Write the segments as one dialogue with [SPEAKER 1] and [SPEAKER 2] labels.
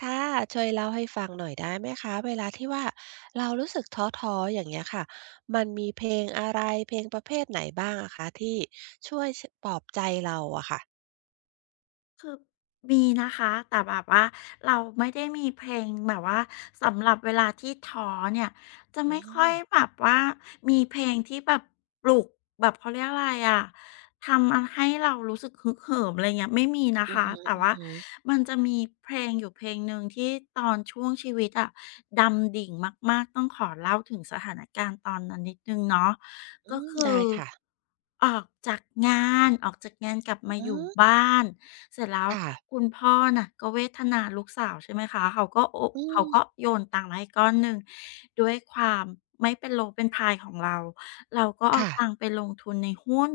[SPEAKER 1] ค่ะช่วยเล่าให้ฟังหน่อยได้ไหมคะเวลาที่ว่าเรารู้สึกท้อๆอย่างเงี้ยค่ะมันมีเพลงอะไรเพลงประเภทไหนบ้างอะคะที่ช่วยชปลอบใจเราอะค่ะ
[SPEAKER 2] มีนะคะแต่แบบว่าเราไม่ได้มีเพลงแบบว่าสำหรับเวลาที่ท้อเนี่ยจะ
[SPEAKER 1] อื
[SPEAKER 2] ไม่ค่อย
[SPEAKER 1] ม
[SPEAKER 2] แบบว่ามีเพลงที่แบบปลุกแบบเขาเรียกอะไรอะทำให้เรารู้สึกฮึกเหิมอะไรเงี้ยไม่มีนะ
[SPEAKER 1] อือ
[SPEAKER 2] คะ
[SPEAKER 1] ฮึ
[SPEAKER 2] แต่ว่ามันจะมีเพลงอยู่เพลงหนึ่งที่ตอนช่วงชีวิตอะดำดิ่งมากๆต้องขอเล่าถึงสถานการณ์ตอนนั้นนิดนึงเนาะ
[SPEAKER 1] ๆอื
[SPEAKER 2] ก็
[SPEAKER 1] ม
[SPEAKER 2] คือ
[SPEAKER 1] ได้ค่ะ
[SPEAKER 2] ออกจากงานออกจากงานกลับมาอ
[SPEAKER 1] อื
[SPEAKER 2] ยู่
[SPEAKER 1] ม
[SPEAKER 2] บ้านเสร็จแล้ว
[SPEAKER 1] ค่ะ
[SPEAKER 2] คุณพ่อน่ะก็เวทนาลูกสาวใช่ไหมคะเขาก็โอะ
[SPEAKER 1] อื
[SPEAKER 2] เขา
[SPEAKER 1] ม
[SPEAKER 2] ก็โยนตังค์มาให้ก้อนหนึ่งด้วยความไม่เป็นโลเป็นพายของเราเราก็เอา
[SPEAKER 1] ค่ะ
[SPEAKER 2] ตังค์ไปลงทุนในหุ้น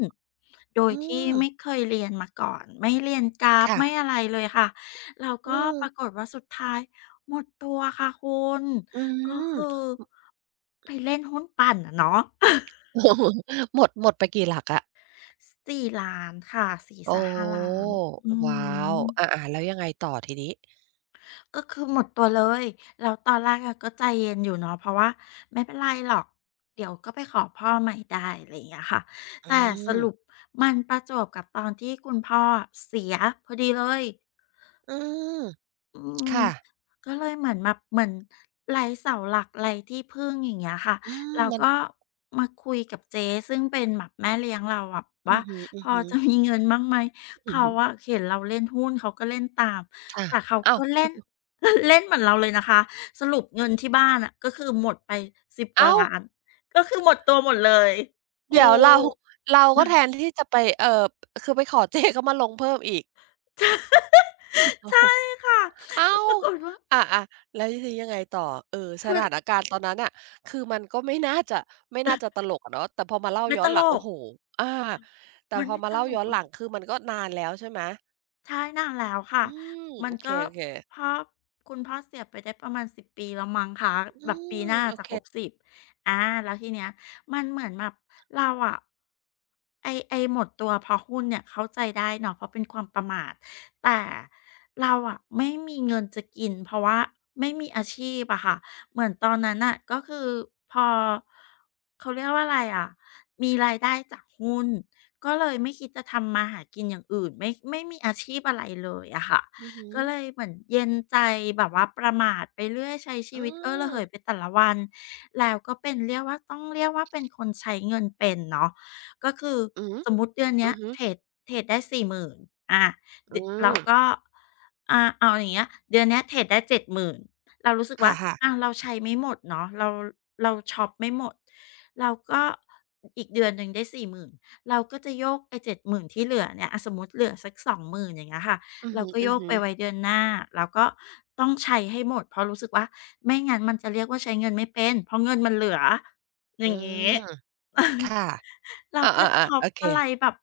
[SPEAKER 2] โดย
[SPEAKER 1] อื
[SPEAKER 2] ที่
[SPEAKER 1] ม
[SPEAKER 2] ไม่เคยเรียนมาก่อนไม่เรียนกราฟ
[SPEAKER 1] ค่ะ
[SPEAKER 2] ไม่อะไรเลยค่ะแล้ว
[SPEAKER 1] อื
[SPEAKER 2] ก็
[SPEAKER 1] ม
[SPEAKER 2] ปรากฏว่าสุดท้ายหมดตัวค่ะคุณ
[SPEAKER 1] อื
[SPEAKER 2] ก็
[SPEAKER 1] ม
[SPEAKER 2] คือไปเล่นหุ้นปั่นอะเนาะ
[SPEAKER 1] โอ้โฮหมดหมดไปกี่หลักอะ
[SPEAKER 2] สี่ล้านค่ะสี่
[SPEAKER 1] โอ้
[SPEAKER 2] 4ห้าล้านอื
[SPEAKER 1] ว้าว
[SPEAKER 2] ม
[SPEAKER 1] อาๆแล้วยังไงต่อทีนี้
[SPEAKER 2] ก็คือหมดตัวเลยแล้วตอนแรกอะก็ใจเย็นอยู่เนาะเพราะว่าไม่เป็นไรหรอกเดี๋ยวก็ไปขอพ่อใหม่ได้อะไรอย่างเงี้ยค่ะ
[SPEAKER 1] อื
[SPEAKER 2] แต่ส
[SPEAKER 1] ม
[SPEAKER 2] รุปมันประจวบกับตอนที่คุณพ่อเสียพอดีเลย
[SPEAKER 1] อืม
[SPEAKER 2] อืม
[SPEAKER 1] ค่ะ
[SPEAKER 2] ก็เลยเหมือนแบบเหมือนไร้เสาหลักไร้ที่พึ่งอย่างเงี้ยค่ะ
[SPEAKER 1] อืม
[SPEAKER 2] เรา
[SPEAKER 1] มัน
[SPEAKER 2] ก็มาคุยกับเจ๊ซึ่งเป็นแบบแม่เลี้ยงเราแบบ
[SPEAKER 1] อื
[SPEAKER 2] ว่า
[SPEAKER 1] อฮึ
[SPEAKER 2] พอจะ
[SPEAKER 1] ๆ
[SPEAKER 2] มีเงินบ้างไหม
[SPEAKER 1] อือ
[SPEAKER 2] เขา
[SPEAKER 1] ฮึ
[SPEAKER 2] อะเห็นเราเล่นหุ้นเขาก็เล่นตาม
[SPEAKER 1] ค่ะ
[SPEAKER 2] แต่เขา
[SPEAKER 1] อ้าว
[SPEAKER 2] ก็เล่น เล่นเหมือนเราเลยนะคะสรุปเงินที่บ้านน่ะก็คือหมดไปสิบกว่า
[SPEAKER 1] อ้าว
[SPEAKER 2] ล้านก็คือหมดตัวหมดเลยโอ้
[SPEAKER 1] เดี๋ยวเราก็แท นที่จะไปคือไปขอเจ๊เขามาลงเพิ่มอีก
[SPEAKER 2] ใช่
[SPEAKER 1] โอ้
[SPEAKER 2] ใช่
[SPEAKER 1] โฮ
[SPEAKER 2] ค่ะ
[SPEAKER 1] อ้า
[SPEAKER 2] ก็ป
[SPEAKER 1] ว
[SPEAKER 2] รากฏว่า
[SPEAKER 1] อาๆแล้วทีนี้ยังไงต่อเออส
[SPEAKER 2] คือ
[SPEAKER 1] ถานการณ์ตอนนั้นน่ะคือมันก็ไม่น่าจะตลกอะเนาะแต่พอมาเล่า
[SPEAKER 2] ไม่
[SPEAKER 1] ย้อ
[SPEAKER 2] ต
[SPEAKER 1] นห
[SPEAKER 2] ล
[SPEAKER 1] ลังโอ้
[SPEAKER 2] ก
[SPEAKER 1] โฮอาแต่
[SPEAKER 2] มัน
[SPEAKER 1] พอ
[SPEAKER 2] ไม่
[SPEAKER 1] มา
[SPEAKER 2] ต
[SPEAKER 1] เล่า
[SPEAKER 2] ล
[SPEAKER 1] ย้อ
[SPEAKER 2] ก
[SPEAKER 1] น
[SPEAKER 2] เล
[SPEAKER 1] หลั
[SPEAKER 2] ย
[SPEAKER 1] ง
[SPEAKER 2] ค่ะ
[SPEAKER 1] คือมันก็นานแล้วใช่ไหม
[SPEAKER 2] ใช่นานแล้วค่ะ
[SPEAKER 1] อืม
[SPEAKER 2] มั
[SPEAKER 1] โอ
[SPEAKER 2] นก็
[SPEAKER 1] เค
[SPEAKER 2] พ่
[SPEAKER 1] ๆ
[SPEAKER 2] อคุณพ่อเสียไปได้ประมาณ10 ปีแล้วมั้งคะ
[SPEAKER 1] อื
[SPEAKER 2] แบบปี
[SPEAKER 1] ม
[SPEAKER 2] หน้า
[SPEAKER 1] โอ
[SPEAKER 2] จะ
[SPEAKER 1] เค
[SPEAKER 2] ครบสิบอาแล้วทีเนี้ยมันเหมือนแบบเราอะไอไอหมดตัวเพราะหุ้นเนี่ยเข้าใจได้เนาะเพราะเป็นความประมาทแต่เราอะไม่มีเงินจะกินเพราะว่าไม่มีอาชีพอะค่ะเหมือนตอนนั้นน่ะก็คือพอเขาเรียกว่าอะไรอะมีรายได้จากหุ้น ก็เลยไม่คิดจะทำมาหากินอย่างอื่นไม่มีอาชีพอะไรเลยอะค่ะ
[SPEAKER 1] อือฮึ
[SPEAKER 2] ก็เลยเหมือนเย็นใจแบบว่าประมาทไปเรื่อยใช้ชี
[SPEAKER 1] อื
[SPEAKER 2] วิตเอ้อระ
[SPEAKER 1] ม
[SPEAKER 2] เหยไปแต่ละวันแล้วก็เป็นเรียกว่าต้องเรียกว่าเป็นคนใช้เงินเป็นเนาะก็คือ
[SPEAKER 1] อือฮึ
[SPEAKER 2] สมมุติเดือนเนี้
[SPEAKER 1] อื
[SPEAKER 2] ย
[SPEAKER 1] อฮึ
[SPEAKER 2] เทรดได้40,000อาด
[SPEAKER 1] อื
[SPEAKER 2] เรา
[SPEAKER 1] ม
[SPEAKER 2] ก็เอาอย่างเงี้ยเดือนเนี้ยเทรดได้70,000เรารู้สึก
[SPEAKER 1] ค่
[SPEAKER 2] ว่า
[SPEAKER 1] ะ
[SPEAKER 2] อาเราใช้ไม่หมดเนาะเราช็อปไม่หมดเราก็อีกเดือนหนึ่งได้40,000 เราก็จะโยกไอ้70,000ที่เหลือเนี่ยอะสมมุติเหลือสัก20,000อย่างเงี้ยค่ะ
[SPEAKER 1] ๆอือ
[SPEAKER 2] เราก็โยก
[SPEAKER 1] ฮึ
[SPEAKER 2] ไป
[SPEAKER 1] ๆ
[SPEAKER 2] ไว้เดือนหน้า แล้วก็ต้องใช้ให้หมดเพราะรู้สึกว่าไม่งั้นมันจะเรียกว่าใช้เงินไม่เป็นเพราะเงินมันเหลืออ
[SPEAKER 1] อื
[SPEAKER 2] ย่างงี้
[SPEAKER 1] มค่ะ
[SPEAKER 2] เราก็
[SPEAKER 1] อาๆ
[SPEAKER 2] ช็อ
[SPEAKER 1] ๆ
[SPEAKER 2] ป
[SPEAKER 1] โอเค
[SPEAKER 2] อะไรแบบ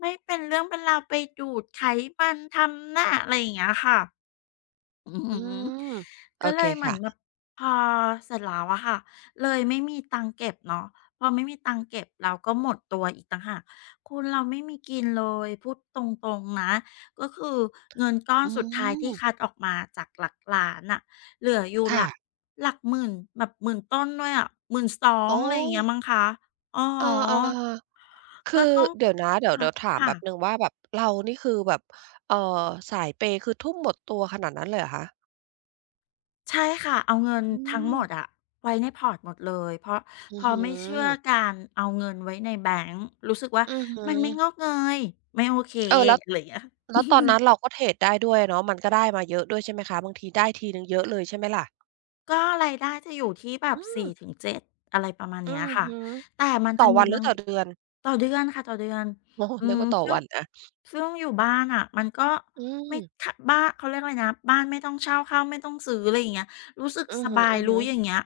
[SPEAKER 2] ไม่เป็นเรื่องเป็นราวไปดูดไขมันทำหน้าอะไรอย่างเงี้ยค่ะ อือ
[SPEAKER 1] อื
[SPEAKER 2] หือ
[SPEAKER 1] มโอ
[SPEAKER 2] ก็เล
[SPEAKER 1] เค
[SPEAKER 2] ยเหมือนแบบ
[SPEAKER 1] ค่ะ
[SPEAKER 2] พอเสร็จแล้วอะค่ะเลยไม่มีตังค์เก็บเนาะพอไม่มีตังค์เก็บเราก็หมดตัวอีกต่างหากคุณเราไม่มีกินเลยพูดตรงๆนะก็คือเงินก้อน
[SPEAKER 1] อื
[SPEAKER 2] สุดท้ายที่
[SPEAKER 1] ม
[SPEAKER 2] คัดออกมาจากหลักล้านอะเหลืออยู่หลัก
[SPEAKER 1] ค่ะ
[SPEAKER 2] หลักหมื่นแบบหมื่นต้นด้วยอะ12,000อ
[SPEAKER 1] อ๋
[SPEAKER 2] ง
[SPEAKER 1] อ
[SPEAKER 2] อะไรอย่างเงี้ยมั้งคะอ๋อ
[SPEAKER 1] เออๆ
[SPEAKER 2] ก็
[SPEAKER 1] คือ
[SPEAKER 2] ต้อง
[SPEAKER 1] เดี๋ยวนะเดี๋ยว
[SPEAKER 2] คั
[SPEAKER 1] เดี๋
[SPEAKER 2] ด
[SPEAKER 1] ยวถามแป๊บหนึ่ง
[SPEAKER 2] ค่ะ
[SPEAKER 1] ว่าแบบเรานี่คือแบบเอ่อสายเปย์คือทุ่มหมดตัวขนาดนั้นเลยเหรอคะ
[SPEAKER 2] ใช่ค่ะเอาเงิน
[SPEAKER 1] อื
[SPEAKER 2] ทั้งหมดอะ
[SPEAKER 1] ม
[SPEAKER 2] ไว้ในพอร์ตหมดเลยเพราะพ
[SPEAKER 1] อือ
[SPEAKER 2] อ
[SPEAKER 1] ฮึ
[SPEAKER 2] ไม่เชื่อ
[SPEAKER 1] อ
[SPEAKER 2] การเอาเงินไว้ในแบงก์รู้สึกว่า
[SPEAKER 1] อือฮึ
[SPEAKER 2] มันไม่งอกเงยไม่โอเค
[SPEAKER 1] เออแล้ว
[SPEAKER 2] อะไรอย่างเงี้ย
[SPEAKER 1] แล้วตอนนั้นเราก็เทรดได้ด้วยเนาะมันก็ได้มาเยอะด้วยใช่ไหมคะบางทีได้ทีหนึ่งเยอะเลยใช่ไหมล่ะ
[SPEAKER 2] ก็รายได้จะอยู่ที่แบบ
[SPEAKER 1] อื
[SPEAKER 2] สี่
[SPEAKER 1] ม
[SPEAKER 2] ถึงเจ็ดอะไรประมาณเนี้
[SPEAKER 1] อื
[SPEAKER 2] ย
[SPEAKER 1] อ
[SPEAKER 2] ค่ะ
[SPEAKER 1] ฮึ
[SPEAKER 2] แต่มันจะ
[SPEAKER 1] ต่อ
[SPEAKER 2] มี
[SPEAKER 1] วันหรื
[SPEAKER 2] บา
[SPEAKER 1] อ
[SPEAKER 2] ง
[SPEAKER 1] ต่อเดือน
[SPEAKER 2] ต่อเดือนค่ะต่อเดือน
[SPEAKER 1] โอ้
[SPEAKER 2] อื
[SPEAKER 1] นึก
[SPEAKER 2] ม
[SPEAKER 1] ว่าต่อ
[SPEAKER 2] ซึ่ง
[SPEAKER 1] วันอะ
[SPEAKER 2] ซึ่งอยู่บ้านอะมันก็
[SPEAKER 1] อืม
[SPEAKER 2] ไม่ขบ้านเขาเรียกอะไรนะบ้านไม่ต้องเช่าข้าวไม่ต้องซื้ออะไรอย่างเงี้ยรู้สึก
[SPEAKER 1] อือ
[SPEAKER 2] ส
[SPEAKER 1] ฮ
[SPEAKER 2] บายรู้
[SPEAKER 1] ึ
[SPEAKER 2] อย่าง
[SPEAKER 1] ๆ
[SPEAKER 2] เงี้ย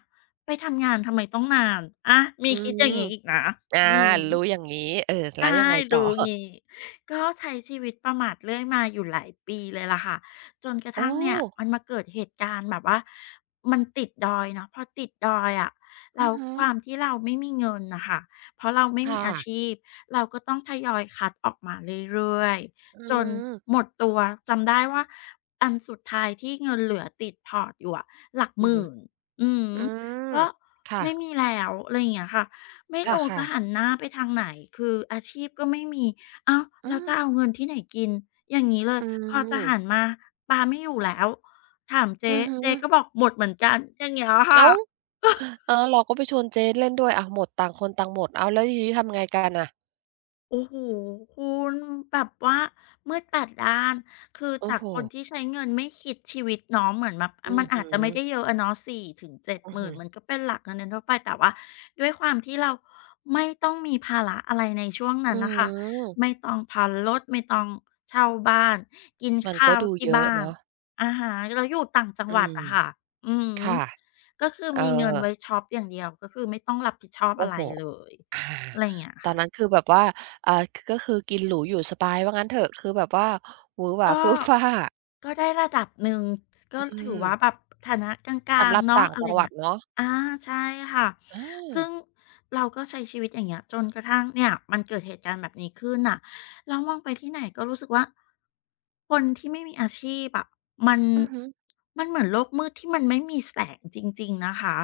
[SPEAKER 2] ไปทำงานทำไมต้องนานอามี
[SPEAKER 1] อื
[SPEAKER 2] คิดอ
[SPEAKER 1] ม
[SPEAKER 2] ย่างงี้อีกนะ
[SPEAKER 1] อา
[SPEAKER 2] อืม
[SPEAKER 1] รู้อย่างงี้เออแล้วยั
[SPEAKER 2] ใช่
[SPEAKER 1] งไงต่อ
[SPEAKER 2] รู้งี้ก็ใช้ชีวิตประมาทเรื่อยมาอยู่หลายปีเลยล่ะค่ะจนกระ
[SPEAKER 1] โอ้
[SPEAKER 2] ทั่งเนี่ยมันมาเกิดเหตุการณ์แบบว่ามันติดดอยเนาะพอติดดอยอะ
[SPEAKER 1] อื
[SPEAKER 2] แล้ว
[SPEAKER 1] อฮะ
[SPEAKER 2] ความที่เราไม่มีเงินน่ะค่ะเพราะเราไม่มีอา
[SPEAKER 1] ค่ะ
[SPEAKER 2] ชีพเราก็ต้องทยอยคัดออกมาเรื่อย
[SPEAKER 1] อื
[SPEAKER 2] ๆจนหม
[SPEAKER 1] ม
[SPEAKER 2] ดตัวจำได้ว่าอันสุดท้ายที่เงินเหลือติดพอร์ตอยู่อะหลักห
[SPEAKER 1] อือฮึ
[SPEAKER 2] มื่นอือฮึ
[SPEAKER 1] อืม
[SPEAKER 2] ก็
[SPEAKER 1] ค่ะ
[SPEAKER 2] ไม่มีแล้วอะไรอย่างเงี้ยค่ะ ไม่รู้จะ
[SPEAKER 1] ค่ะๆ
[SPEAKER 2] หันหน้าไปทางไหนคืออาชีพก็ไม่มีอ้าว
[SPEAKER 1] อื
[SPEAKER 2] แล้วจะ
[SPEAKER 1] ม
[SPEAKER 2] เอาเงินที่ไหนกินอย่างงี้เลย
[SPEAKER 1] อื
[SPEAKER 2] พอจะหัน
[SPEAKER 1] ม
[SPEAKER 2] มาปลาไม่อยู่แล้วถามเจ๊
[SPEAKER 1] อือฮึ
[SPEAKER 2] เจ๊ก็บอกหมดเหมือนกันอย่างเงี้ยค่ะ
[SPEAKER 1] อ้าวเออเราก็ไปชวนเจ๊เล่นด้วยอ้าวหมดต่างคนต่างหมดอ้าวแล้วทีนี้ทำไงกันน่ะ
[SPEAKER 2] โอ้โหคุณแบบว่ามืดัดด้านคือ
[SPEAKER 1] โอ้
[SPEAKER 2] จาก
[SPEAKER 1] โฮ
[SPEAKER 2] คนที่ใช้เงินไม่คิดชีวิตเนาะเหมือนแบบอ
[SPEAKER 1] อื
[SPEAKER 2] มั
[SPEAKER 1] อ
[SPEAKER 2] นอา
[SPEAKER 1] ฮึ
[SPEAKER 2] จจะไม่ได้เยอะอะเนาะ
[SPEAKER 1] อือฮึ
[SPEAKER 2] 4,000-70,000มนมันก็เป็นหลักเงินเดือนทั่วไปแต่ว่าด้วยความที่เราไม่ต้องมีภาระอะไรในช่วง
[SPEAKER 1] อื
[SPEAKER 2] นั้นน่ะค่ะไม่
[SPEAKER 1] ม
[SPEAKER 2] ต้องผ่อนรถไม่ต้องเช่าบ้านกิน
[SPEAKER 1] มัน
[SPEAKER 2] ข้า
[SPEAKER 1] ก็
[SPEAKER 2] ว
[SPEAKER 1] ดู
[SPEAKER 2] ที่
[SPEAKER 1] เยอะ
[SPEAKER 2] บ้าน
[SPEAKER 1] เนาะ
[SPEAKER 2] อะฮะแล้วอยู่ต่างจัง
[SPEAKER 1] อื
[SPEAKER 2] หวัด
[SPEAKER 1] ม
[SPEAKER 2] อะค่ะอือฮึ
[SPEAKER 1] ค่ะ
[SPEAKER 2] ก็คือ
[SPEAKER 1] เออ
[SPEAKER 2] มีเงินไว้ช็อปอย่างเดียวก็คือไม่ต้องรับผิดชอบ
[SPEAKER 1] โอ้
[SPEAKER 2] อะไร
[SPEAKER 1] โฮ
[SPEAKER 2] เลยอะไรอย่างเงี้ย
[SPEAKER 1] ตอ
[SPEAKER 2] ค่ะ
[SPEAKER 1] นนั้นคือแบบว่าอ่าก็คือกินหรูอยู่สบายว่างั้นเถอะคือแบบว่าหวือหวา
[SPEAKER 2] ก็
[SPEAKER 1] เฟื่อฟ้า
[SPEAKER 2] ก็ได้ระดับหนึ่งก็
[SPEAKER 1] อื
[SPEAKER 2] ถือว่าแบ
[SPEAKER 1] ม
[SPEAKER 2] บฐานะกลา
[SPEAKER 1] สำ
[SPEAKER 2] ง
[SPEAKER 1] หรับ
[SPEAKER 2] ๆเนาะ
[SPEAKER 1] ต่าง
[SPEAKER 2] อะไร
[SPEAKER 1] จั
[SPEAKER 2] อ
[SPEAKER 1] ง
[SPEAKER 2] ย่า
[SPEAKER 1] ห
[SPEAKER 2] ง
[SPEAKER 1] วัด
[SPEAKER 2] เงี้ย
[SPEAKER 1] เนาะ
[SPEAKER 2] อาใช่ค่ะ
[SPEAKER 1] เออ
[SPEAKER 2] ซึ่งเราก็ใช้ชีวิตอย่างเงี้ยจนกระทั่งเนี่ยมันเกิดเหตุการณ์แบบนี้ขึ้นน่ะแล้วมองไปที่ไหนก็รู้สึกว่าคนที่ไม่มีอาชีพอะมัน
[SPEAKER 1] อือฮึ
[SPEAKER 2] มันเหมือนโลกมืดที่มันไม่มีแสงจริงๆนะคะ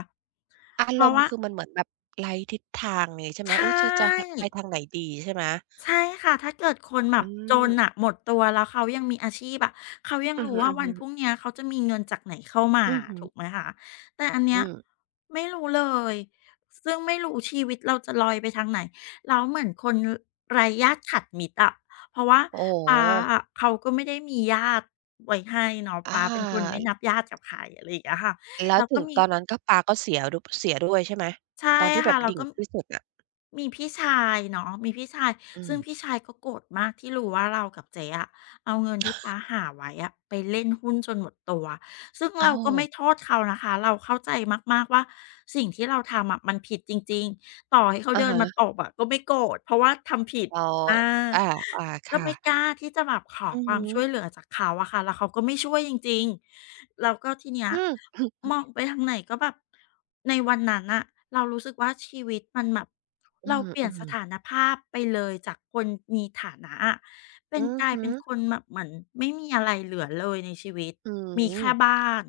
[SPEAKER 1] อา
[SPEAKER 2] เพ
[SPEAKER 1] ร
[SPEAKER 2] ราะ
[SPEAKER 1] มณ์
[SPEAKER 2] ว่า
[SPEAKER 1] คือมันเหมือนแบบไร้ทิศทางอย่างงี้ใช่ไหม
[SPEAKER 2] ใช่
[SPEAKER 1] อุ๊ยจะหไปทางไหนดีใช่ไหม
[SPEAKER 2] ใช่ค่ะถ้าเกิดคนแบ
[SPEAKER 1] อื
[SPEAKER 2] บจน
[SPEAKER 1] ม
[SPEAKER 2] น่ะหมดตัวแล้วเขายังมีอาชีพอะเขายัง
[SPEAKER 1] อือ
[SPEAKER 2] รู้
[SPEAKER 1] ฮึ
[SPEAKER 2] ว่าวันพรุ่ง
[SPEAKER 1] ๆ
[SPEAKER 2] เนี้ยเขาจะมีเงินจากไหนเข้ามา
[SPEAKER 1] อือฮึ
[SPEAKER 2] ถูกไหมคะแต่อันเนี้
[SPEAKER 1] อื
[SPEAKER 2] ย
[SPEAKER 1] ม
[SPEAKER 2] ไม่รู้เลย ซึ่งไม่รู้ชีวิตเราจะลอยไปทางไหนแล้วเหมือนคนไร้ญาติขัดมิตรอะเพราะว่า
[SPEAKER 1] โอ้โ
[SPEAKER 2] ป๊า
[SPEAKER 1] ฮ
[SPEAKER 2] อะเขาก็ไม่ได้มีญาติไว้ให้เนาะ
[SPEAKER 1] อ
[SPEAKER 2] ป๊าเป็นคนไม่
[SPEAKER 1] า
[SPEAKER 2] นับญาติกับใครอะไรอย่างเงี้ยค่ะ
[SPEAKER 1] แล้ว
[SPEAKER 2] แล้ว
[SPEAKER 1] ถึ
[SPEAKER 2] ก็
[SPEAKER 1] ง
[SPEAKER 2] มี
[SPEAKER 1] ตอนนั้นก็ปลาก็เสียดุเสียด้วยใช่ไหม
[SPEAKER 2] ใช่
[SPEAKER 1] ตอนที่แบ
[SPEAKER 2] ค่ะ
[SPEAKER 1] บ
[SPEAKER 2] เรา
[SPEAKER 1] ดิ่ง
[SPEAKER 2] ก็
[SPEAKER 1] ที่สุดอะ
[SPEAKER 2] มีพี่ชายเนาะมีพี่ชาย
[SPEAKER 1] อืม
[SPEAKER 2] ซึ่งพี่ชายก็โกรธมากที่รู้ว่าเรากับเจ๊อะเอาเงินที่ป๊าหาไว้อะไปเล่นหุ้นจนหมดตัวซึ่งเรา
[SPEAKER 1] อ้าว
[SPEAKER 2] ก็ไม่โทษเขานะคะเราเข้าใจมากๆว่าสิ่งที่เราทำอะมันผิดจริงๆต่อให้เขา
[SPEAKER 1] อะ
[SPEAKER 2] เดินมา
[SPEAKER 1] ฮะ
[SPEAKER 2] ตบอะก็ไม่โกรธเพราะว่าทำผิด
[SPEAKER 1] อ๋อ
[SPEAKER 2] อา
[SPEAKER 1] อาอา
[SPEAKER 2] เรา
[SPEAKER 1] ค่ะ
[SPEAKER 2] ไม่กล้าที่จะแบบขอ
[SPEAKER 1] อือ
[SPEAKER 2] ควา
[SPEAKER 1] ฮึ
[SPEAKER 2] มช่วยเหลือจากเขาอะค่ะแล้วเขาก็ไม่ช่วยจริงๆแล้วก็ทีเนี้ย
[SPEAKER 1] อืม
[SPEAKER 2] ม
[SPEAKER 1] อ
[SPEAKER 2] องไปทางไหนก็แบบในวันนั้นน่ะเรารู้สึกว่าชีวิตมันแบบ
[SPEAKER 1] ื
[SPEAKER 2] เราเปลี่ยนส
[SPEAKER 1] ม
[SPEAKER 2] ถา
[SPEAKER 1] ๆ
[SPEAKER 2] นภาพไปเลยจากคนมีฐานะอะเป็
[SPEAKER 1] อื
[SPEAKER 2] น
[SPEAKER 1] อ
[SPEAKER 2] กลาย
[SPEAKER 1] ฮึ
[SPEAKER 2] เป็นคนแบบเหมือนไม่มีอะไรเหลือเลยในชีวิต
[SPEAKER 1] อือ
[SPEAKER 2] มีแค่บ้าน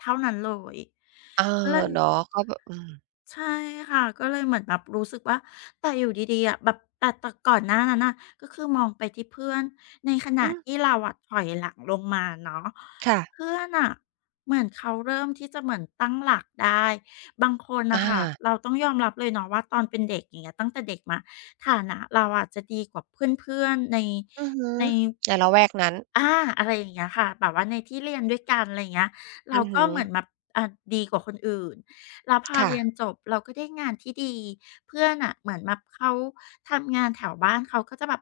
[SPEAKER 2] เท่านั้นเลย
[SPEAKER 1] เออ
[SPEAKER 2] ก็เลย
[SPEAKER 1] เนาะก็แบบอืม
[SPEAKER 2] ใช่ค่ะก็เลยเหมือนแบบรู้สึกว่าแต่อยู่ดีๆอะแบบแต่ก่อนหน้านั้นน่ะก็คือมองไปที่เพื่อนในขณะ
[SPEAKER 1] อืม
[SPEAKER 2] ที่เราอะถอยหลังลงมาเนาะ
[SPEAKER 1] ค่ะ
[SPEAKER 2] เพื่อนน่ะเหมือนเขาเริ่มที่จะเหมือนตั้งหลักได้บางคน
[SPEAKER 1] อา
[SPEAKER 2] น่ะค่ะเราต้องยอมรับเลยเนาะว่าตอนเป็นเด็กอย่างเงี้ยตั้งแต่เด็กมาฐานะเราอะจะดีกว่าเพื่อนๆใน
[SPEAKER 1] อือฮึ
[SPEAKER 2] ใน
[SPEAKER 1] ในละแวกนั้น
[SPEAKER 2] อาอะไรอย่างเงี้ยค่ะแบบว่าในที่เรียนด้วยกันอะไรอย่างเงี้ยเรา
[SPEAKER 1] อือ
[SPEAKER 2] ก็
[SPEAKER 1] ฮึ
[SPEAKER 2] เหมือนแบบอ่าดีกว่าคนอื่นแล้วพอ
[SPEAKER 1] ค่ะ
[SPEAKER 2] เรียนจบเราก็ได้งานที่ดีเพื่อนน่ะเหมือนแบบเขาทำงานแถวบ้านเขาก็จะแบบ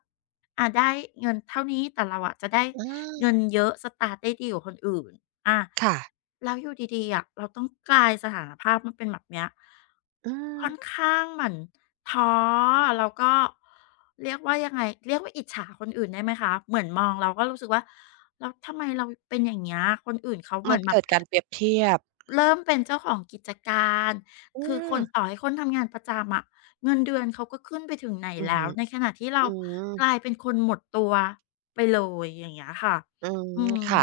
[SPEAKER 2] อ่าได้เงินเท่านี้แต่เราอะจะได้
[SPEAKER 1] อ
[SPEAKER 2] เงิ
[SPEAKER 1] า
[SPEAKER 2] นเยอะสตาร์ตได้ดีกว่าคนอื่นอา
[SPEAKER 1] ค่ะ
[SPEAKER 2] แล้วอยู่ดีๆอะเราต้องกลายสถานภาพมนเป็นแบบเนี้ย
[SPEAKER 1] อื
[SPEAKER 2] ค่อน
[SPEAKER 1] ม
[SPEAKER 2] ข้างเหมือนท้อแล้วก็เรียกว่ายังไงเรียกว่าอิจฉาคนอื่นได้ไหมคะเหมือนมองเราก็รู้สึกว่าแล้วทำไมเราเป็นอย่างเงี้ยคนอื่นเขาเห
[SPEAKER 1] มั
[SPEAKER 2] มือ
[SPEAKER 1] น
[SPEAKER 2] นแบบ
[SPEAKER 1] เกิดการเปรียบเทียบ
[SPEAKER 2] เริ่มเป็นเจ้าของกิจการ
[SPEAKER 1] อื
[SPEAKER 2] คือค
[SPEAKER 1] ม
[SPEAKER 2] นต่อให้คนทำงานประจำอะเงินเดือนเขาก็ขึ้นไปถึงไหน
[SPEAKER 1] อือ
[SPEAKER 2] แล้
[SPEAKER 1] ฮึ
[SPEAKER 2] วในขณะที่เรา
[SPEAKER 1] อืม
[SPEAKER 2] กลายเป็นคนหมดตัวไปเลยอย่างเงี้ยค่ะ
[SPEAKER 1] อืม
[SPEAKER 2] อืม
[SPEAKER 1] ค่ะ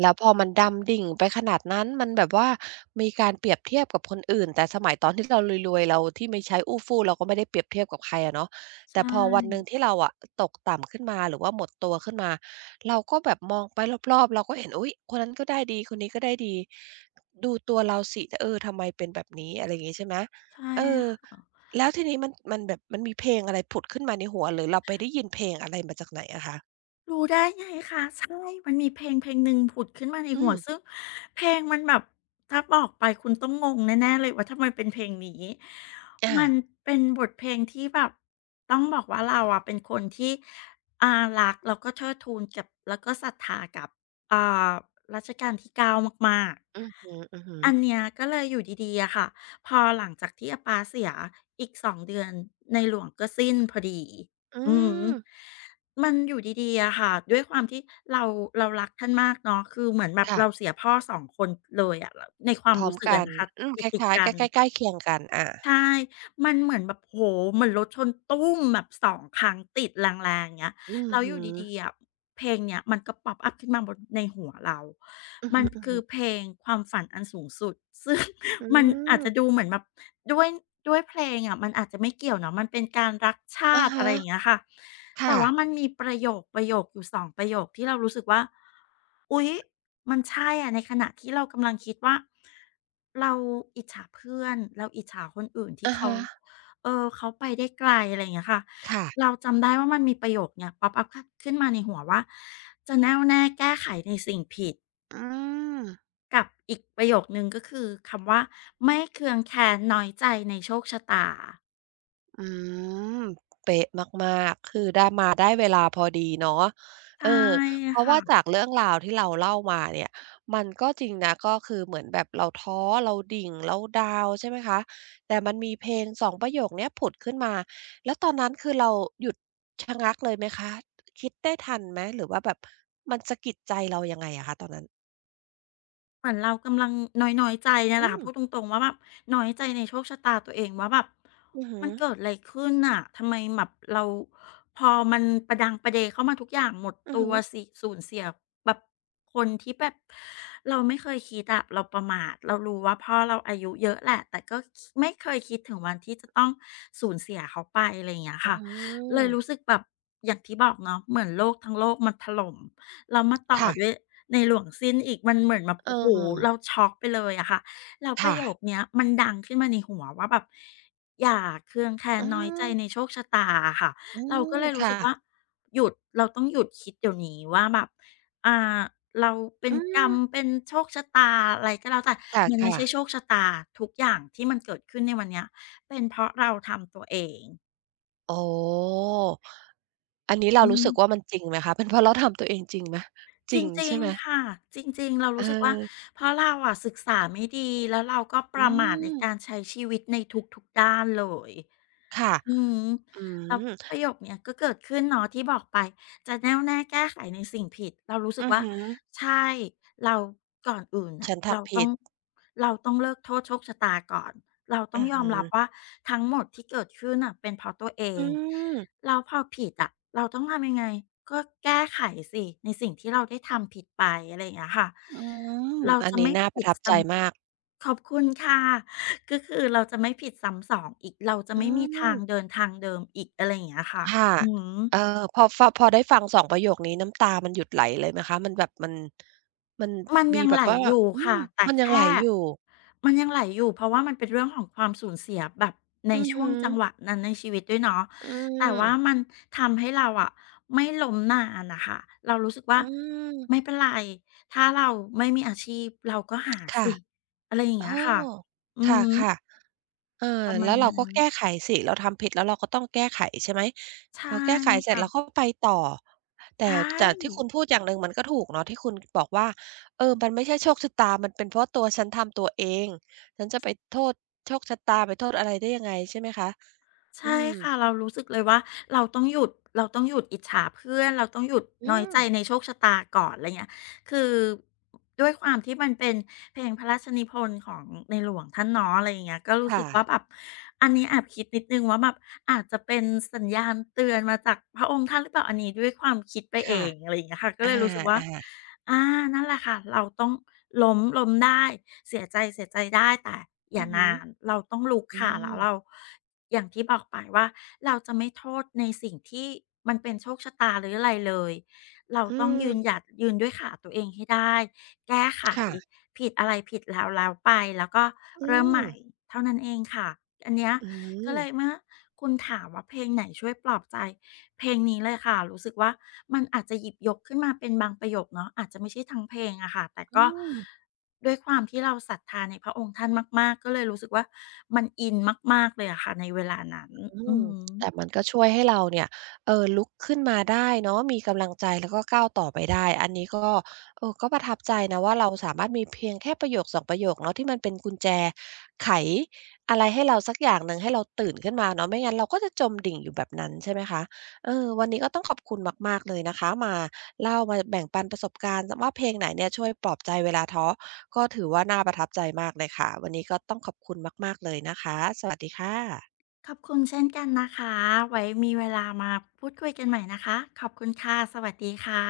[SPEAKER 1] แล้วพอมันดำดิ่งไปขนาดนั้นมันแบบว่ามีการเปรียบเทียบกับคนอื่นแต่สมัยตอนที่เรารวยๆเราที่ไม่ใช้อู้ฟู่เราก็ไม่ได้เปรียบเทียบกับใครอะเนาะ
[SPEAKER 2] ใช
[SPEAKER 1] แต่พอวันหนึ่
[SPEAKER 2] ่
[SPEAKER 1] งที่เราอะตกต่ำขึ้นมาหรือว่าหมดตัวขึ้นมาเราก็แบบมองไปรอบๆเราก็เห็นอุ๊ยคนนั้นก็ได้ดีคนนี้ก็ได้ดีดูตัวเราสิเออทำไมเป็นแบบนี้อะไรอย่างงี้ใช่ไหม
[SPEAKER 2] ใช่
[SPEAKER 1] เออ
[SPEAKER 2] ค่ะ
[SPEAKER 1] แล้วทีนี้มันแบบมันมีเพลงอะไรผุดขึ้นมาในหัวหรือเราไปได้ยินเพลงอะไรมาจากไหนอะคะ
[SPEAKER 2] รู้ได้ไงคะใช่มันมีเพลงเพลงหนึ่งผุดขึ้นมาใน
[SPEAKER 1] อื
[SPEAKER 2] หัว
[SPEAKER 1] ม
[SPEAKER 2] ซึ่งเพลงมันแบบถ้าบอกไปคุณต้องงงแน่ๆเลยว่าทำไมเป็นเพลงนี้
[SPEAKER 1] อา
[SPEAKER 2] มันเป็นบทเพลงที่แบบต้องบอกว่าเราอะเป็นคนที่อ่ารักแล้วก็เทิดทูนกับแล้วก็ศรัทธากับอ่ารัชกาลที่ 9มาก
[SPEAKER 1] อือฮึๆอฮึ
[SPEAKER 2] ๆอันเนี้ยก็เลยอยู่ดีๆอะค่ะพอหลังจากที่อาป๊าเสียอีก 2 เดือนในหลวงก็สิ้นพอดี
[SPEAKER 1] อื
[SPEAKER 2] อือ
[SPEAKER 1] ม
[SPEAKER 2] มันอยู่ดีๆอะค่ะด้วยความที่เราเรารักท่านมากเนาะคือเหมือนแบบ
[SPEAKER 1] ค่ะ
[SPEAKER 2] เราเสียพ่อ 2 คนเลยอะแล้วในความ
[SPEAKER 1] พร้อ
[SPEAKER 2] รู้
[SPEAKER 1] ม
[SPEAKER 2] สึก
[SPEAKER 1] กั
[SPEAKER 2] อะ
[SPEAKER 1] น
[SPEAKER 2] นะคะ
[SPEAKER 1] อืมค
[SPEAKER 2] ติด
[SPEAKER 1] ล้า
[SPEAKER 2] ๆ
[SPEAKER 1] ยๆ
[SPEAKER 2] กั
[SPEAKER 1] ใก
[SPEAKER 2] น
[SPEAKER 1] ล้ๆใกล้เคียงกันอา
[SPEAKER 2] ใช่มันเหมือนแบบโอ้โฮเหมือนรถชนตู้มแบบ2 ครั้งติดแรงๆอย่างเงี้ย
[SPEAKER 1] อือ
[SPEAKER 2] แล้วอ
[SPEAKER 1] ฮึ
[SPEAKER 2] ยู่ดีๆอะเพลงเนี้ยมันก็ pop up ขึ้นมาบนในหัวเรา
[SPEAKER 1] อือฮ
[SPEAKER 2] มันคื
[SPEAKER 1] ึ
[SPEAKER 2] อเพล
[SPEAKER 1] ๆ
[SPEAKER 2] งความฝันอันสูงสุดซึ่ง
[SPEAKER 1] อื
[SPEAKER 2] มันอาจ
[SPEAKER 1] ม
[SPEAKER 2] จะดูเหมือนแบบ ด้วยด้วยเพลงอะมันอาจจะไม่เกี่ยวเนาะมันเป็นการรักชา
[SPEAKER 1] อะ
[SPEAKER 2] ติอะ
[SPEAKER 1] ฮะ
[SPEAKER 2] ไรอย่างเงี้ยค่ะแต่
[SPEAKER 1] ค่ะ
[SPEAKER 2] ว่ามันมีประโยคอยู่สองประโยคที่เรารู้สึกว่าอุ๊ยมันใช่อะในขณะที่เรากำลังคิดว่าเราอิจฉาเพื่อนเราอิจฉาคนอื่นที่
[SPEAKER 1] อะ
[SPEAKER 2] เขา
[SPEAKER 1] ฮะ
[SPEAKER 2] เออเขาไปได้ไกลอะไรอย่างเงี้ยค่ะ
[SPEAKER 1] ค่ะ
[SPEAKER 2] เราจำได้ว่ามันมีประโยคเนี่ยป๊อปอัปขขึ้นมาในหัวว่าจะแน่วแน่แก้ไขในสิ่งผิด
[SPEAKER 1] อืม
[SPEAKER 2] กับอีกประโยคหนึ่งก็คือคำว่าไม่เคืองแค้นน้อยใจในโชคชะตา
[SPEAKER 1] อืมเป๊ะมากๆคือได้มาได้เวลาพอดีเนาะเอ
[SPEAKER 2] ใช่
[SPEAKER 1] อเพราะว่าจา
[SPEAKER 2] ค่ะ
[SPEAKER 1] กเรื่องราวที่เราเล่ามาเนี่ยมันก็จริงนะก็คือเหมือนแบบเราท้อเราดิ่งเราดาวน์ใช่ไหมคะแต่มันมีเพลงสองประโยคเนี้ยผุดขึ้นมาแล้วตอนนั้นคือเราหยุดชะงักเลยไหมคะคิดได้ทันไหมหรือว่าแบบมันสะกิดใจเรายังไงอะคะตอนนั้น
[SPEAKER 2] เหมือนเรากำลังน้อยๆใจเนี่ยแห
[SPEAKER 1] อื
[SPEAKER 2] ละค่ะ
[SPEAKER 1] ม
[SPEAKER 2] พูดตรงๆว่าแบบน้อยใจในโชคชะตาตัวเองว่าแบบ
[SPEAKER 1] อือฮึ
[SPEAKER 2] มันเกิดอะไรขึ้นน่ะทำไมแบบเราพอมันประดังประเดเข้ามาทุกอย่างหมด
[SPEAKER 1] อือ
[SPEAKER 2] ตั
[SPEAKER 1] ฮึ
[SPEAKER 2] วสิสูญเสียแบบคนที่แบบเราไม่เคยคิดอะเราประมาทเรารู้ว่าพ่อเราอายุเยอะแหละแต่ก็ไม่เคยคิดถึงวันที่จะต้องสูญเสียเขาไปอะไรอย่างเงี้ย
[SPEAKER 1] อื
[SPEAKER 2] ค่ะเลยรู้
[SPEAKER 1] ม
[SPEAKER 2] สึกแบบอย่างที่บอกเนาะเหมือนโลกทั้งโลกมันถล่ม แล้วมาต่อ
[SPEAKER 1] ค่ะ
[SPEAKER 2] ด้วยในหลวงซิ้นอีกมันเหมือนแบบ
[SPEAKER 1] เ
[SPEAKER 2] โอ้โฮ
[SPEAKER 1] ออ
[SPEAKER 2] เราช็อกไปเลยอะค่ะแล้วประ
[SPEAKER 1] ค่ะ
[SPEAKER 2] โยคเนี้ยมันดังขึ้นมาในหัวว่าแบบอย่าเคืองแค้น
[SPEAKER 1] อื
[SPEAKER 2] น้อยใจใน
[SPEAKER 1] ม
[SPEAKER 2] โชคชะตาอะค่ะ
[SPEAKER 1] อื
[SPEAKER 2] เราก็
[SPEAKER 1] ม
[SPEAKER 2] เลยรู้สึ
[SPEAKER 1] ค่ะ
[SPEAKER 2] กว่าหยุดเราต้องหยุดคิดเดี๋ยวนี้ว่าแบบอ่าเราเป็น
[SPEAKER 1] อื
[SPEAKER 2] กรร
[SPEAKER 1] ม
[SPEAKER 2] มเป็นโชคชะตาอะไรก็แล้วแต่มันไม่
[SPEAKER 1] ค่ะ
[SPEAKER 2] ใช่
[SPEAKER 1] ๆ
[SPEAKER 2] โชคชะตาทุกอย่างที่มันเกิดขึ้นในวันเนี้ยเป็นเพราะเราทำตัวเอง
[SPEAKER 1] อ๋ออันนี้เรา
[SPEAKER 2] อื
[SPEAKER 1] รู้
[SPEAKER 2] ม
[SPEAKER 1] สึกว่ามันจริงไหมคะเป็นเพราะเราทำตัวเองจริงไหมจ
[SPEAKER 2] จ
[SPEAKER 1] ริง
[SPEAKER 2] ริง
[SPEAKER 1] ใช่ไหม
[SPEAKER 2] ๆ ค่ะ จริงๆ เรา
[SPEAKER 1] เอ
[SPEAKER 2] รู้สึกว่า
[SPEAKER 1] อ
[SPEAKER 2] เพราะเราอะศึกษาไม่ดีแล้วเราก็ป
[SPEAKER 1] อื
[SPEAKER 2] ระมาทในการ
[SPEAKER 1] ม
[SPEAKER 2] ใช้ชีวิตในทุกๆด้านเลย
[SPEAKER 1] ค่ะ
[SPEAKER 2] อืม
[SPEAKER 1] อื
[SPEAKER 2] แล้ว
[SPEAKER 1] ม
[SPEAKER 2] ประโยคเนี้ยก็เกิดขึ้นเนาะที่บอกไปจะแน่วแน่แก้ไขในสิ่งผิดเรารู้สึก
[SPEAKER 1] อือ
[SPEAKER 2] ว่า
[SPEAKER 1] ฮึ
[SPEAKER 2] ใช่เราก่อนอื่นน่ะ
[SPEAKER 1] ฉัน
[SPEAKER 2] เรา
[SPEAKER 1] ทำ
[SPEAKER 2] ต้
[SPEAKER 1] ผิ
[SPEAKER 2] อง
[SPEAKER 1] ด
[SPEAKER 2] เราต้องเลิกโทษโชคชะตาก่อนเราต้อ
[SPEAKER 1] อื
[SPEAKER 2] ง
[SPEAKER 1] อ
[SPEAKER 2] ยอม
[SPEAKER 1] ฮึ
[SPEAKER 2] รับว่าทั้งหมดที่เกิดขึ้นน่ะเป็นเพราะตัวเอ
[SPEAKER 1] อื
[SPEAKER 2] ง
[SPEAKER 1] ม
[SPEAKER 2] แล้วพอผิดอะเราต้องทำยังไงก็แก้ไขสิในสิ่งที่เราได้ทำผิดไปอะไรอย่างเงี้ยค่ะ
[SPEAKER 1] อืม
[SPEAKER 2] เรา
[SPEAKER 1] อัน
[SPEAKER 2] จะ
[SPEAKER 1] นี้
[SPEAKER 2] ไม่
[SPEAKER 1] น่าป
[SPEAKER 2] ผิ
[SPEAKER 1] ระ
[SPEAKER 2] ด
[SPEAKER 1] ทับใจ
[SPEAKER 2] ซ้
[SPEAKER 1] มาก
[SPEAKER 2] ำขอบคุณค่ะ ก็คือเราจะไม่ผิดซ้ำสองอีกเราจะ
[SPEAKER 1] อื
[SPEAKER 2] ไม่มีทาง
[SPEAKER 1] ม
[SPEAKER 2] เดินทางเดิมอีกอะไรอย่างเงี้ยค่ะ
[SPEAKER 1] ค่ะ
[SPEAKER 2] อืม
[SPEAKER 1] เออพอได้ฟังสองประโยคนี้น้ำตามันหยุดไหลเลยไหมคะมันแบบมัน
[SPEAKER 2] มัน
[SPEAKER 1] มี
[SPEAKER 2] ยัง
[SPEAKER 1] แบ
[SPEAKER 2] ไหล
[SPEAKER 1] บว่า
[SPEAKER 2] อยู่
[SPEAKER 1] อื
[SPEAKER 2] ค่ะ
[SPEAKER 1] ม
[SPEAKER 2] แต่
[SPEAKER 1] มันยังไหล
[SPEAKER 2] แค่
[SPEAKER 1] อยู่
[SPEAKER 2] มันยังไหลอยู่เพราะว่ามันเป็นเรื่องของความสูญเสียแบบใน
[SPEAKER 1] อือ
[SPEAKER 2] ช่วง
[SPEAKER 1] ฮึ
[SPEAKER 2] จังหวะนั้นในชีวิตด้วยเนาะ
[SPEAKER 1] อื
[SPEAKER 2] แต่ว่ามั
[SPEAKER 1] ม
[SPEAKER 2] นทำให้เราอะไม่ล้มนานน่ะค่ะเรารู้สึกว่า
[SPEAKER 1] อื
[SPEAKER 2] ไม่
[SPEAKER 1] ม
[SPEAKER 2] เป็นไรถ้าเราไม่มีอาชีพเราก็หา
[SPEAKER 1] ค่ะ
[SPEAKER 2] สิอะไรอย่างเงี้
[SPEAKER 1] โอ้
[SPEAKER 2] ยค่ะอื
[SPEAKER 1] ค
[SPEAKER 2] อฮึ
[SPEAKER 1] ่ะๆเออ
[SPEAKER 2] ประมา
[SPEAKER 1] แล้
[SPEAKER 2] ณ
[SPEAKER 1] วเรา
[SPEAKER 2] นั้
[SPEAKER 1] ก็
[SPEAKER 2] น
[SPEAKER 1] แก้ไขสิเราทำผิดแล้วเราก็ต้องแก้ไขใช่ไหมพ
[SPEAKER 2] ใช่
[SPEAKER 1] อแก้ไขเสร็จเราก็
[SPEAKER 2] ค่ะ
[SPEAKER 1] ไปต่อ แต่
[SPEAKER 2] ใช่
[SPEAKER 1] แต่ที่คุณพูดอย่างหนึ่งมันก็ถูกเนาะที่คุณบอกว่าเออมันไม่ใช่โชคชะตามันเป็นเพราะตัวฉันทำตัวเอง ฉันจะไปโทษโชคชะตาไปโทษอะไรได้ยังไงใช่ไหมคะอื
[SPEAKER 2] ใช่
[SPEAKER 1] ม
[SPEAKER 2] ค่ะเรารู้สึกเลยว่าเราต้องหยุดเราต้องหยุดอิจฉาเพื่อนเราต้องหยุด
[SPEAKER 1] อื
[SPEAKER 2] น้อย
[SPEAKER 1] ม
[SPEAKER 2] ใจในโชคชะตาก่อนอะไรเงี้ยคือด้วยความที่มันเป็นเพลงพระราชนิพนธ์ของในหลวงท่านเนาะอะไรอย่างเงี้ยก็รู้สึ
[SPEAKER 1] ค่ะ
[SPEAKER 2] กว่าแบบอันนี้แอบคิดนิดหนึ่งว่าแบบอาจจะเป็นสัญญาณเตือนมาจากพระองค์ท่านหรือเปล่าอันนี้ด้วยความคิดไปเอ
[SPEAKER 1] ค่ะ
[SPEAKER 2] งอะไรอย่างเงี้ยค่ะก็
[SPEAKER 1] อา
[SPEAKER 2] เลยรู้สึกว่า
[SPEAKER 1] ๆ
[SPEAKER 2] อานั่นแหละค่ะเราต้องล้มล้มได้เสียใจเสียใจได้แต่อ
[SPEAKER 1] อื
[SPEAKER 2] ย่า
[SPEAKER 1] อฮึ
[SPEAKER 2] นานเราต้องลุก
[SPEAKER 1] อื
[SPEAKER 2] ค่ะแล้วเรา
[SPEAKER 1] ม
[SPEAKER 2] อย่างที่บอกไปว่าเราจะไม่โทษในสิ่งที่มันเป็นโชคชะตาหรืออะไรเลย เรา
[SPEAKER 1] อื
[SPEAKER 2] ต้องยืนหยัด
[SPEAKER 1] ม
[SPEAKER 2] ยืนด้วยขาตัวเองให้ได้แก้ไข
[SPEAKER 1] ค่ะ
[SPEAKER 2] ผิดอะไรผิดแล้วแล้วไปแล้วก็
[SPEAKER 1] อื
[SPEAKER 2] เริ่มให
[SPEAKER 1] ม
[SPEAKER 2] ม่เท่านั้นเองค่ะอันเนี้ย
[SPEAKER 1] อื
[SPEAKER 2] ก็เล
[SPEAKER 1] ม
[SPEAKER 2] ยเมื่อคุณถามว่าเพลงไหนช่วยปลอบใจเพลงนี้เลยค่ะรู้สึกว่ามันอาจจะหยิบยกขึ้นมาเป็นบางประโยคเนาะอาจจะไม่ใช่ทั้งเพลงอะค่ะแต่
[SPEAKER 1] อื
[SPEAKER 2] ก็
[SPEAKER 1] ม
[SPEAKER 2] ด้วยความที่เราศรัทธาในพระองค์ท่านมากๆก็เลยรู้สึกว่ามันอินมากๆเลยอะค่ะในเวลานั้น
[SPEAKER 1] อื
[SPEAKER 2] อื
[SPEAKER 1] ม
[SPEAKER 2] อฮึ
[SPEAKER 1] แต่มันก็ช่วยให้เราเนี่ยเออลุกขึ้นมาได้เนาะมีกำลังใจแล้วก็ก้าวต่อไปได้อันนี้ก็เออก็ประทับใจนะว่าเราสามารถมีเพียงแค่ประโยคสองประโยคเนาะที่มันเป็นกุญแจไขอะไรให้เราสักอย่างหนึ่งให้เราตื่นขึ้นมาเนาะไม่งั้นเราก็จะจมดิ่งอยู่แบบนั้นใช่ไหมคะเออวันนี้ก็ต้องขอบคุณมากๆเลยนะคะมาเล่ามาแบ่งปันประสบการณ์ว่าเพลงไหนเนี่ยช่วยปลอบใจเวลาท้อก็ถือว่าน่าประทับใจมากเลยค่ะวันนี้ก็ต้องขอบคุณมากๆเลยนะคะสวัสดีค่ะ
[SPEAKER 2] ขอบคุณเช่นกันนะคะไว้มีเวลามาพูดคุยกันใหม่นะคะขอบคุณค่ะสวัสดีค่ะ